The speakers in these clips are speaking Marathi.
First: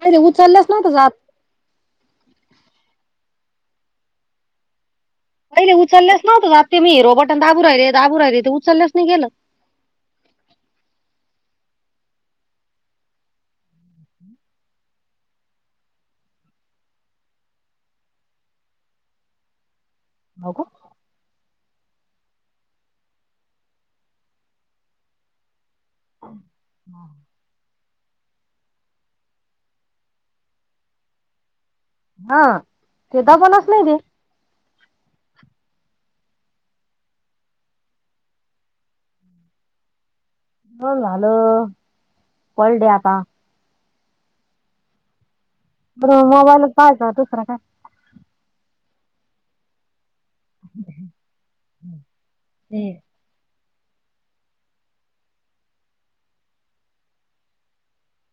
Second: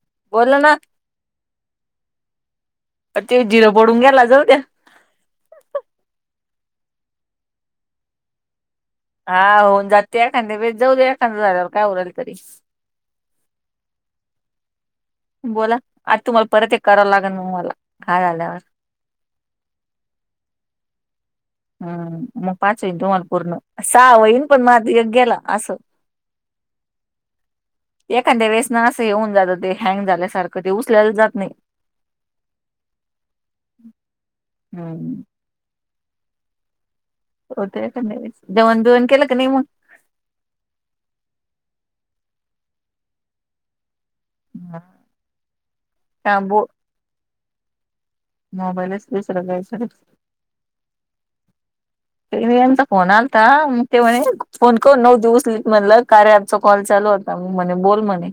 पहिले बोल उचललंच ना नव्हतं जात ते जिरो पडून गेला जाऊ त्या पहिले उचललेस नव्हत आता मी हिरो बटन दाबू राहिले दाबू राहिले ते उचललेस नाही. हा होऊन जात एखादे बे जाऊ दे एखाद झाल्यावर काय उल तरी हम्. बोला आता तुम्हाला परत एक करावं लागेल मग मला काय झाल्यावर हो का. हम्म मग पाच होईन तुम्हाला पूर्ण सहा होहीन पण माझ एक गेला असं हा. एखाद्या वेसना असं हेऊन जातं ते हँग झाल्यासारखं ते उचल्यालं जात नाही. हा ते दबनाच नाही ते. हम्. हो ते जेवण बीवण केलं का नाही मग. ब हॅलो कळडे आता हा. बर मोबाईल पाहयचा दुसरं काय? मोबाईलच दुसर. मचा ते फोन आलाता. ते म्हणे फोन करून नऊ दिवस ल म्हणलं काय आचा कॉल चालू होता म म्हणे बोल म्हणे.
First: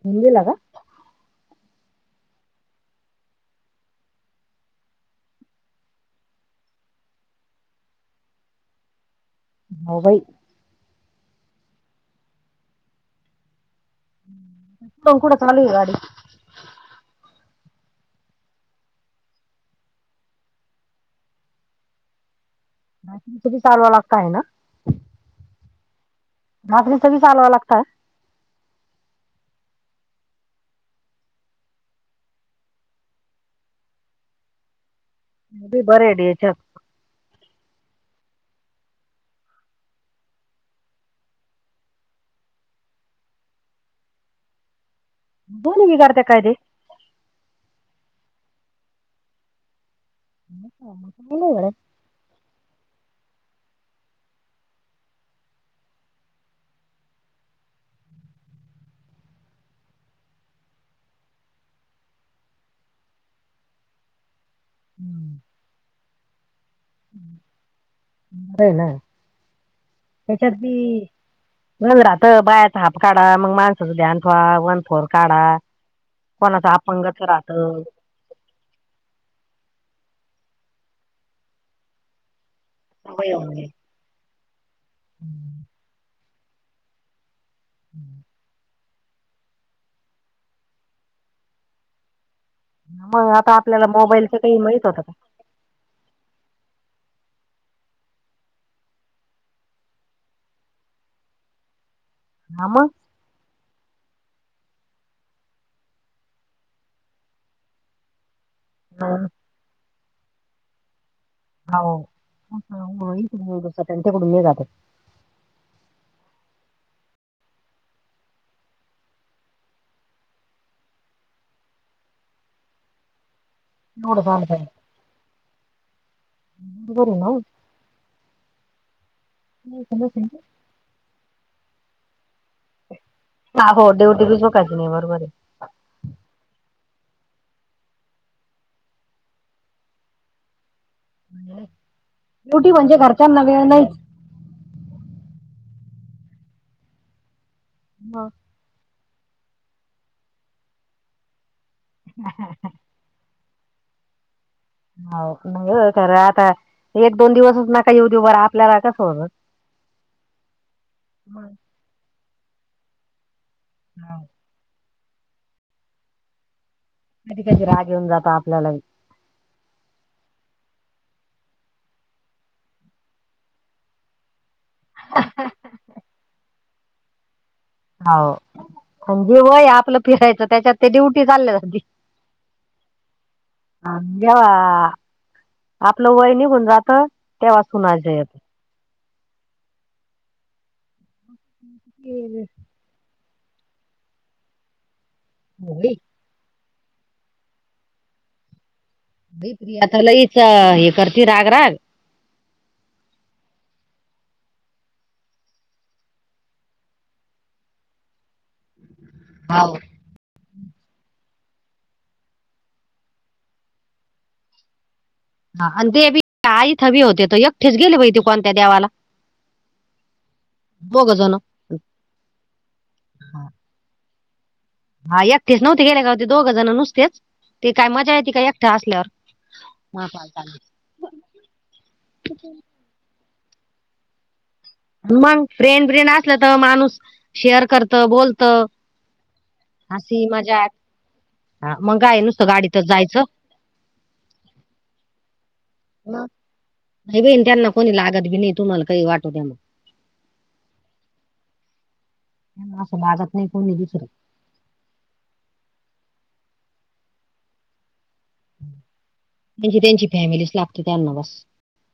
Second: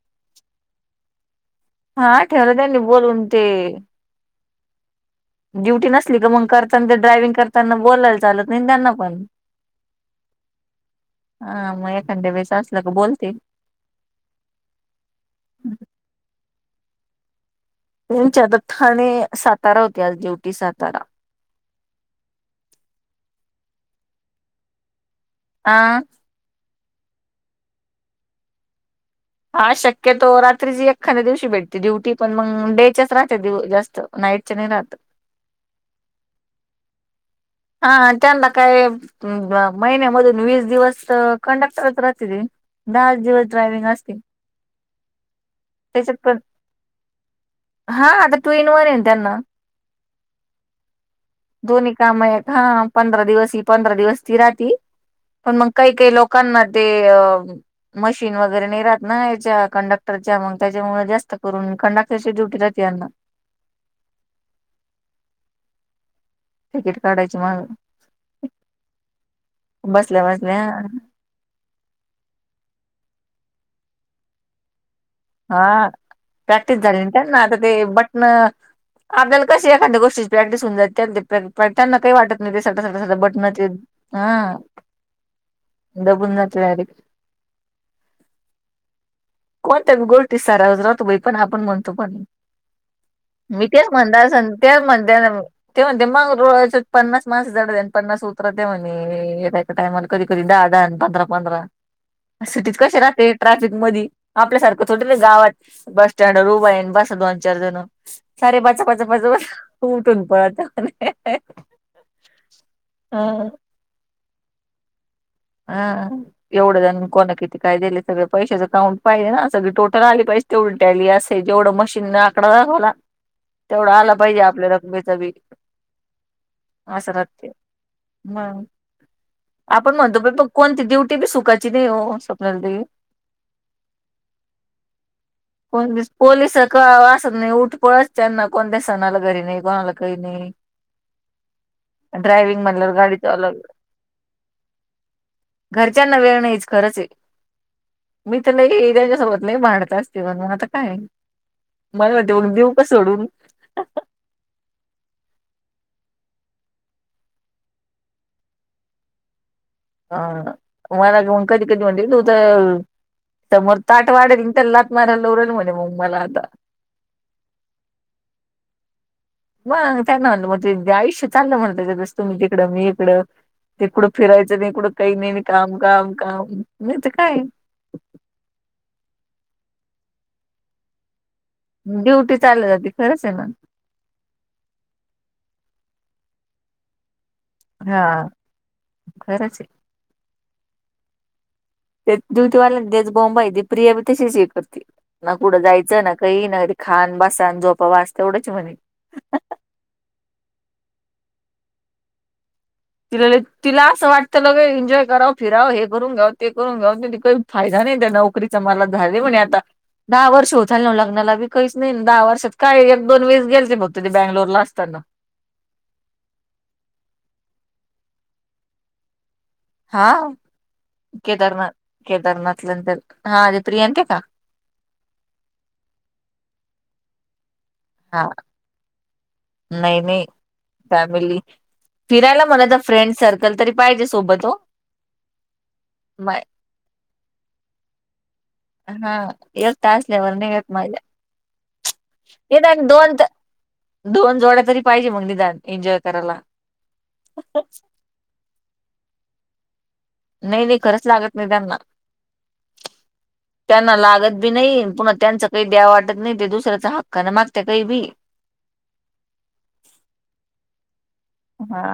घऊन गेला का? हा ठेवला त्यानी बोलून ते ड्युटी नसली का मग करताना ते ड्रायविंग करताना बोलायला चालत नाही त्यांना पण मबाई हा मग एखाद्या वेच असलं क बोलतील. क चलाली गाडी. त्यांच्या आता ठाणे सातारा होते आज ड्युटी सातारा चालवा लागतय ना. आ. भाजरी सग चालवा लागतात. हा शक्यतो रात्री ज एखाद्या दिवशी भेटते ड्युटी पण मग डेच्याच राहते दि जास्त नईट चेनला आत. मी बर डी चक हा त्यांना काय महिन्यामधून वीस दिवस कंडक्टरच राहते त दहाच दिवस ड्रायवि्हंग असतील. दोन्ही त्याच्यात बिघडते पण काय ते हा आता तू येनवन येन त्यांना ह का? दोन्ही काम आहेत हा पंधरा दिवस ह पंधरा दिवस ती रााती. पण मग काही काही लोकांना ते अ. मशीन वगैरे नाही राहत ना याच्या कंडक्टरच्या मग त्याच्यामुळे जास्त करून कंडक्टरची डुटी रााते यांना हम्. तिकीट काढायची मग बर आहे ना बसल्या त्याच्यात बसल्या बी म्ह राहत बायाचा हाप काढा मग माणसाचं ध्यान वा वन फोर काढा हा कोणाचं प्रॅक्टिस अपंगच झालीनंतर ना आता राहतं ते बट. न आपल्याला कशी एखाद्या गोष्टीची प्रॅक्टिस होऊन जात त्यांना काही वाटत. ते [inaudible] साधा सवय होऊन गेली. बटनाचे अ. [unintelligible] द [inaudible] [unintelligible] कोणत्या गोष्टी साराज राहतो बाई पण आपण म्हणतो पण मग आता मी आपल्याला तेच म्हणणार मोबाईलच काही संत्या माहित होतं का? मंद्यान व ते म्हणते मग रो पन्नास मास जड आणि पन्नास उतर ते म्हणे. टायमला की कधी दहा दहा पंधरा पंधरा हा सिटीत मग कश राहते ट्रॅफिक मध आपल्यासारखं थोट ना गावात बस सटँड रुबाईन बसा दोन चार जण सारे बाचा पाचापाच बस. ख उठून पळत. होस त्यांट कड मे गात. हा एवढं जाण कोणा किती काय दिले सगळ पैशाच काउंट पाहिजे ना सगळी टोटल आली पैसे ते उलट्याली असे जेवढं मशीन न आकडा लागवला तेवढं आला एवढं पाहिजे चालत. आपल्या रकमेच बी असं रते हम आपण म्हणतो पर कोणती ड्युटी बी सुखाची नाही हो स्वप्नाली ताई हा हो ड्युटी बीच म काही नाही बरोबर आहे कोणती पोललीस असत नाही उठ पळत त्यांना कोणत्या सणाला घरी नाही कोणाला काही नाही ड्रायविंग ड्युटी म्हणल्या म्हणजे गाडीच घरच्यांना अल वेळ नाहीच. घरच्यांना वेळणं हेच खरंच आहे हो मी [inaudible] नाही त्यांच्यासोबत नाही भांडता असते पण मग आता काय मला मती बघ देऊ का सोडून हो नाही तर आता एक दोन दिवसच नका इव दीउ वर आपल्याला का सोडत अ मला कधी कधी म्हणते तू तर समोर ताट वाढेल त्या लात मार्याला लवरेल म्हणे मग मला आता कधी कधी राग येऊन जात आपल्याला मग त्यांना म्हलं मग ते आयुष्य चांगलं म्हणतायस तुम्ही तिकडं मी इकडं इकडं फिरायचं नाहीकडं काही नाही काम काम काम नाही तर काय हो म्हणजे वय आपलं फिरायचं त्याच्यात ते ड्युटी चाल ड्युटी चाल जाते खरंच आहे मग जेव्हा आपलं वय निघून जात तेव्हा हा सुनाच खरंच आहे ते येत. दिवटवाल्या तेच बाँब आहे प्रिया तशीच हे करते ना कुठं होय जायचं ना काही नाही खान बसा आणि झोपावाच तेवढंच म्हणे अ प्रिया त लईच हे करती राग राग तिला तिला असं वाटत ल एन्जॉय कराव फिराव हे करून घेव ते करून घ्या व फायदा नाही त्या नोकरीचा मला झाले म्हण आता हाव. दहा वर्ष हो झाल ना लग्नाला बी काहीच नाही दहा वर्षात काय एक दोन वेळेस गेयचे बघत ते बँंगलोर ला असताना हा आणि तेबी आई हवी होते त एकटेच गेले बाई कोणत्या देवाला हा दोघ जण केदारनाथ केदारनाथलांतर हा अे प्रियांते का हा एकटेच नव्हती गेल्या का होते दोघ जण नुसतेच ते काय मजा हा येत काय एकटा असल्यावर नाही नाही फॅमिली फिरायला म्हणा तर फ्रेंड सर्कल तरी पाहिजे सोबत हो मग फ्रेंड फ्रेंड असलं मा- तर माणूस शेअर करत बोलत हा एकट असल्यावर नाही येत मजा हा मगय आहे नुसतं गाडी तर निदान दोन जायचं त- दोन जोड्या तरी पाहिजे मग निदान एन्जॉय करायला नाही बहीण त्यांना कोणी लागत बी नाही तुम्हाला काही वाटव त्या मग नाही नाही खरंच लागत नाही त्यांना त्यांना असं लागत नाही कोणी त्यांना दुसरं लागत बी नाही पुन्हा त्यांच काही द्या वाटत नाही ते दुसऱ्याचा हक्काने मागत काही बी त्यांची त्यांची फॅमिलीच लागते त्यांना बस हा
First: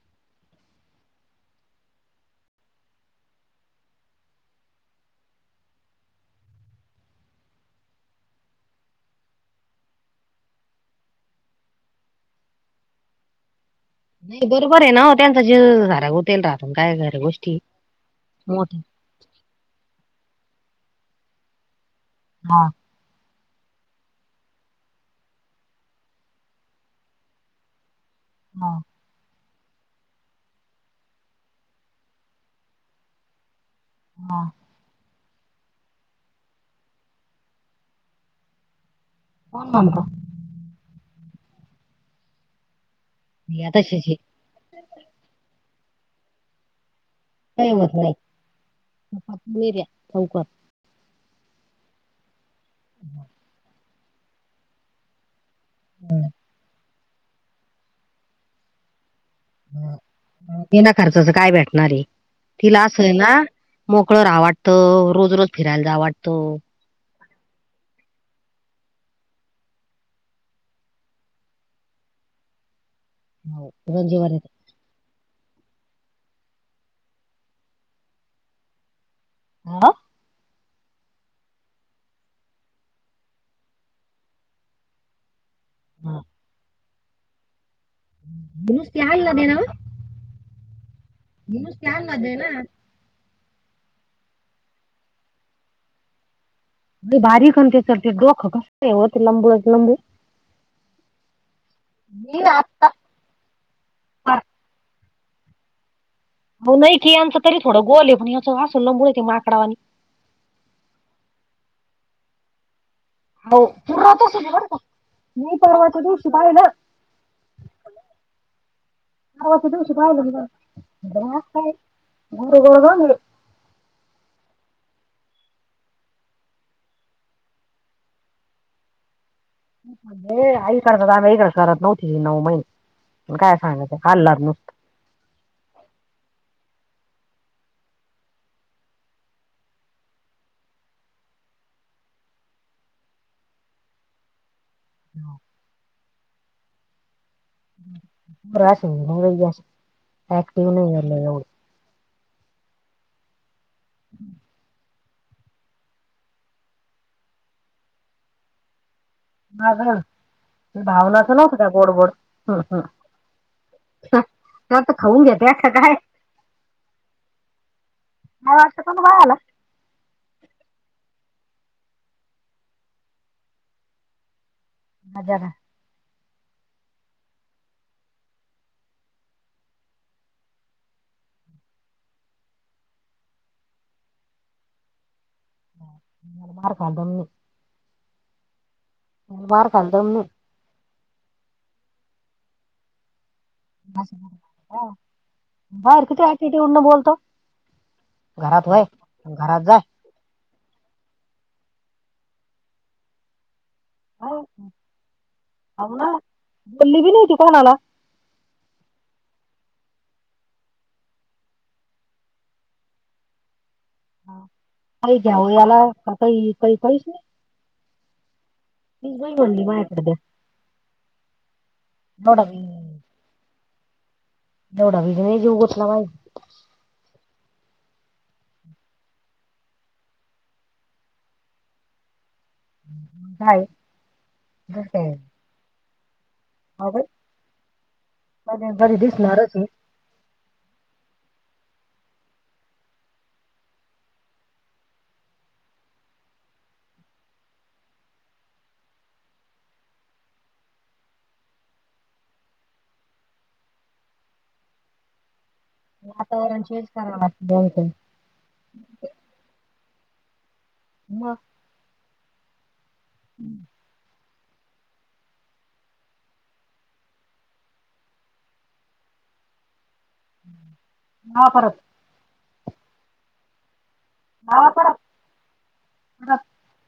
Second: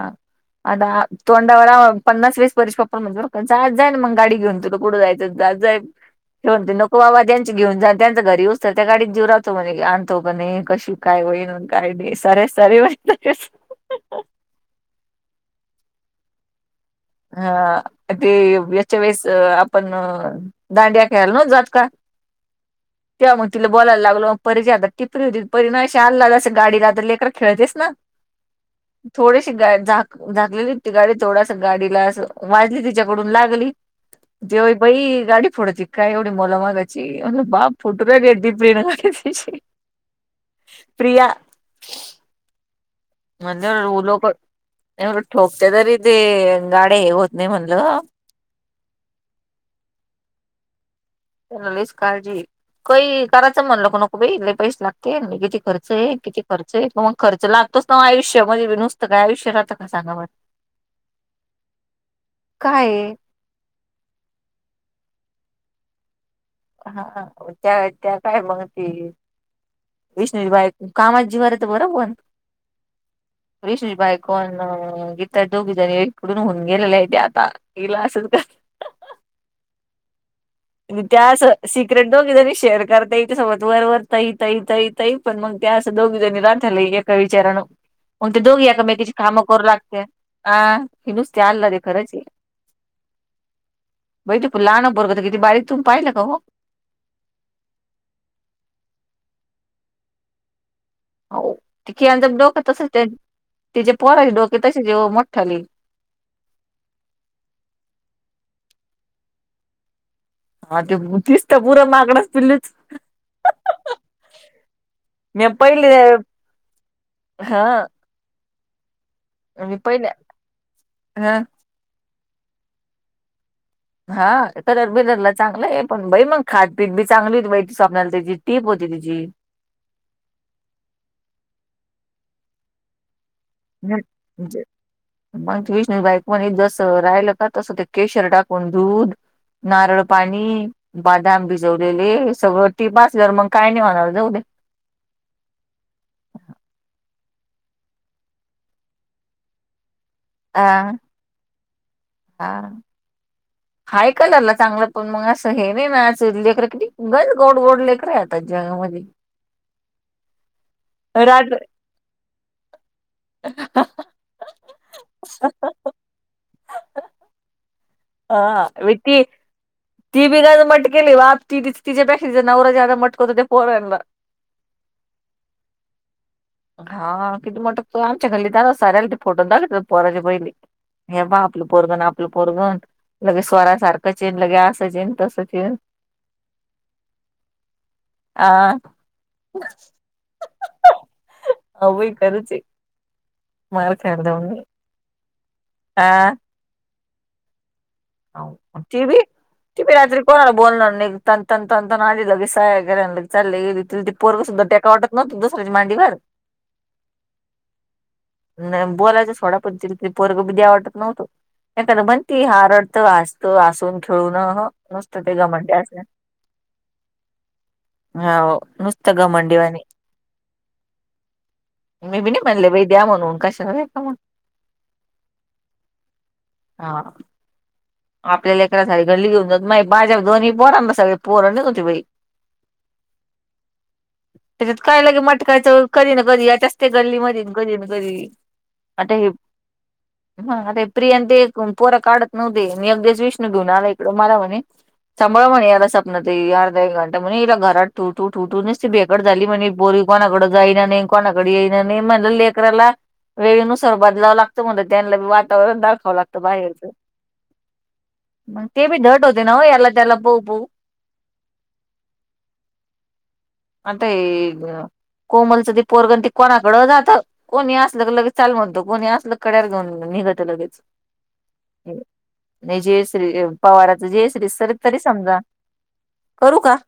आता तोंडावरला पन्नास वीस वर्षप म्हणजज जा ना म गडी घेऊन तुथं पुढं जाचं दाहेब हे म्हणते नको बाबा ज्यांचे घेऊन जा त्यांच्या घरी उचतर त्या गाडीत जीव राहतो म्हणे आणतो पण कशी काय वई कायडी सर सरी म नाही बरोबर आहे ना त्यांच झाऱ्या होट राहत काय कर. हा ते याच्या वेळेस आपण दांडिया खेळायला न्हव जात का? हा. तेव्हा मग तिला बोलायला लागल मग परजे आता टिपरी होती परी ना अश आल्ला असं गाडीला तर लेकर खेळतेस ना. [unintelligible] हा थोडीशी गा झाक झाकलेली ती गाडी थोडा सग गाडीला वाली तिच्याकडून लागली हा जेव्हा बई गाडी फोडच काय एवढडी मलमागाची म्हण बाप फुटू रडी प्रि गाडी कोण म्हणतो प्रिया म या तशाच आहे उलोक ठोकतेरी तेे अ गाडी हग होत. नाही का म्हणलं होत नाही्या चौक चलीच काळजी काही करायचं म्हणलं क नको बाले पैसे लागते किती? खर्च आहे किती खर्च आहे मग खर्च लागतोच नाग आयुष्यमध्येध्येे नुसतंयुष्य तना खर्चाच काय भेटणार आहे तिला असय काय ना. मोकळर आवटत रोज रोज फिरायला जा आवटतं. हा त्या त्या काय मगती विष्णूजी बाई कामा जी वर आहे तर बरोबर. ऋिषषभई रंजीवर येते कोण गी तर दोघी जण इकडून होऊन गेलेले आहे ते आता इल असं तर हा. म त्या अस सिक्रेट न कि मी शेअर करता येई सोबत वर वर तही तही तही तही पण मग त्या असं दोघी हा. जणी राांधला एका विचारान मग ते दोघी मी नुसती एकामेकीची आणला कामं दे ना करू मी लागत हा हनुस तल लाध्येे नुसती खरंच. आणला दे ना बई त प लहान बरगत किती बारीक तुून पाहिलं का हो. बारीकणते ते डोकं कस होते लंबूच लंबू हो त खिळच मी डोक आत्ता तसेच तिचे पोराचे डोके तसेचव मोठठाली हो नाही की यांचं तरी थोडं गोल आहे पण याचं वासूलंबड य ते माकडावानी हा तेतीस तर पुूर मागडच पिलुच. हो तू राहतो सु बर मी परवात देव शुभा आहे ना. हा बारवाचे मी दिवशी पहिले पाहिलं हा काय घर गोळ झा. हा कलर बीलरला चांगला आहे पण बाई मग खाटपीठ बी चांगली होती बाहिती स्वपनला त्याची टीप होती तिची आईकड आमहीक करत नऊ महिने पण काय? सांगायचं खाल्लात हम्जे. नुसतं मग विष्णूबाईक म्हणे जसं राहिल का तसं ते केशर टाकून दूध. नारळ पाणी बदाम भिजवलेले सगळं ती पाासल्यार मग काय नाही म्हणाला जाऊ दे. राश नाही अ ऍक्टिव्ह नाहीलं एवढ. हा हाय कलरला चांगलं. पण मग असं हे नाही ना आज लेकरं किती गच गोड गोड लेकरं आता जगामध्ये माझ भावनाचं नव्हत रात्र त्या गोडबोड हम हम्. तर आता खाऊन घेते असं काय? नाही हा वाटत का ती बाघ आला. ती बिघा मट केली वा त तिच्यापेक्षा नवरा ज्या मटकत ते पोऱ्यांना हजरा [inaudible] हा किती म्हटत तो आमच्या घल्ली दार्याला ते फोटो दाखव पोराचे पहिले [inaudible] हे बा आपलं पोरगण आपलं पोरगण लगे स्वरासारखं चेन लगे असं चेन तसं चेन [inaudible] ह बार खादा मी [unintelligible] आ. हही मला मार खाल दम नाही हो बाई खरच हे मार काढ दऊन [unintelligible] हा. बाहेर किती ऍटिट्यूड न बोलतो घरात ह वय ट भ घरात जाय टि भ रात्री कोणाला बोलणार तन तन तंत आली लगेय चालले गली ति त हो पोरवसद्धा टेका वाटत नव्हत दुसऱ्याचा ना मांडीवर बोलली बी नाही ती कोणाला बोलायच थोडा पण तिरी पोरग द्या वाटत नव्हतो [inaudible] एखदं म्हणती हा रडतं असत असून खेळून मसत काही ते ग घ्यावं म्हणते याला [unintelligible] अस का काही काही काहीच नाही ह. मस्त तीच बाई घमंडी म्हणली वाणी माझ्याकडे द्या एवढा बी द्या म्हणून काशा का म्हणून दवडावी ज नाही जऊ गोतला भाई [inaudible] हा आपल्याला एकरासाठी घडली घेऊन जात बाजप दोन्ही पोरां सग पोर होती बाई [unintelligible] काय त्याच्यात काय लगे मटकायच कधी ना कधी असते अहो बाई, गल्लीमध्येध कधी ना कधी कधी आता हे दिसणारच आहे ह अरे प्रियांंत एक पोरा काढत नव्हते मी अगदीच विष्णू घेऊन आला इकडं मरा म्हणे संांळ म्हणे यादा सपनत अर्ध एक घंट म्हणे येला घरात ठूठू ठुठू नसत बे [unintelligible] ड झाली म्हणजे बोरी कोणाकड जाईना नाही कोणाकडे येईना नाही म्हणलं लेकराला वेळेनुसार बदलावं लागतं म्हण त्यांना वातावरण दाखावं लागतं बाहेरचं हो का? मग ते बी ट होते ना याला त्याला बऊ बह [unintelligible] म हम् आता कोमलचं त पोरगं ती कोणाकडं जात कोणी असलं लगेच चाल म्हणतो कोणी असलं कड्यार घेऊन निघतं लगेच ह परत जयश्री पवाराच जयश्री लावा सर परत तरी समजा परत करू का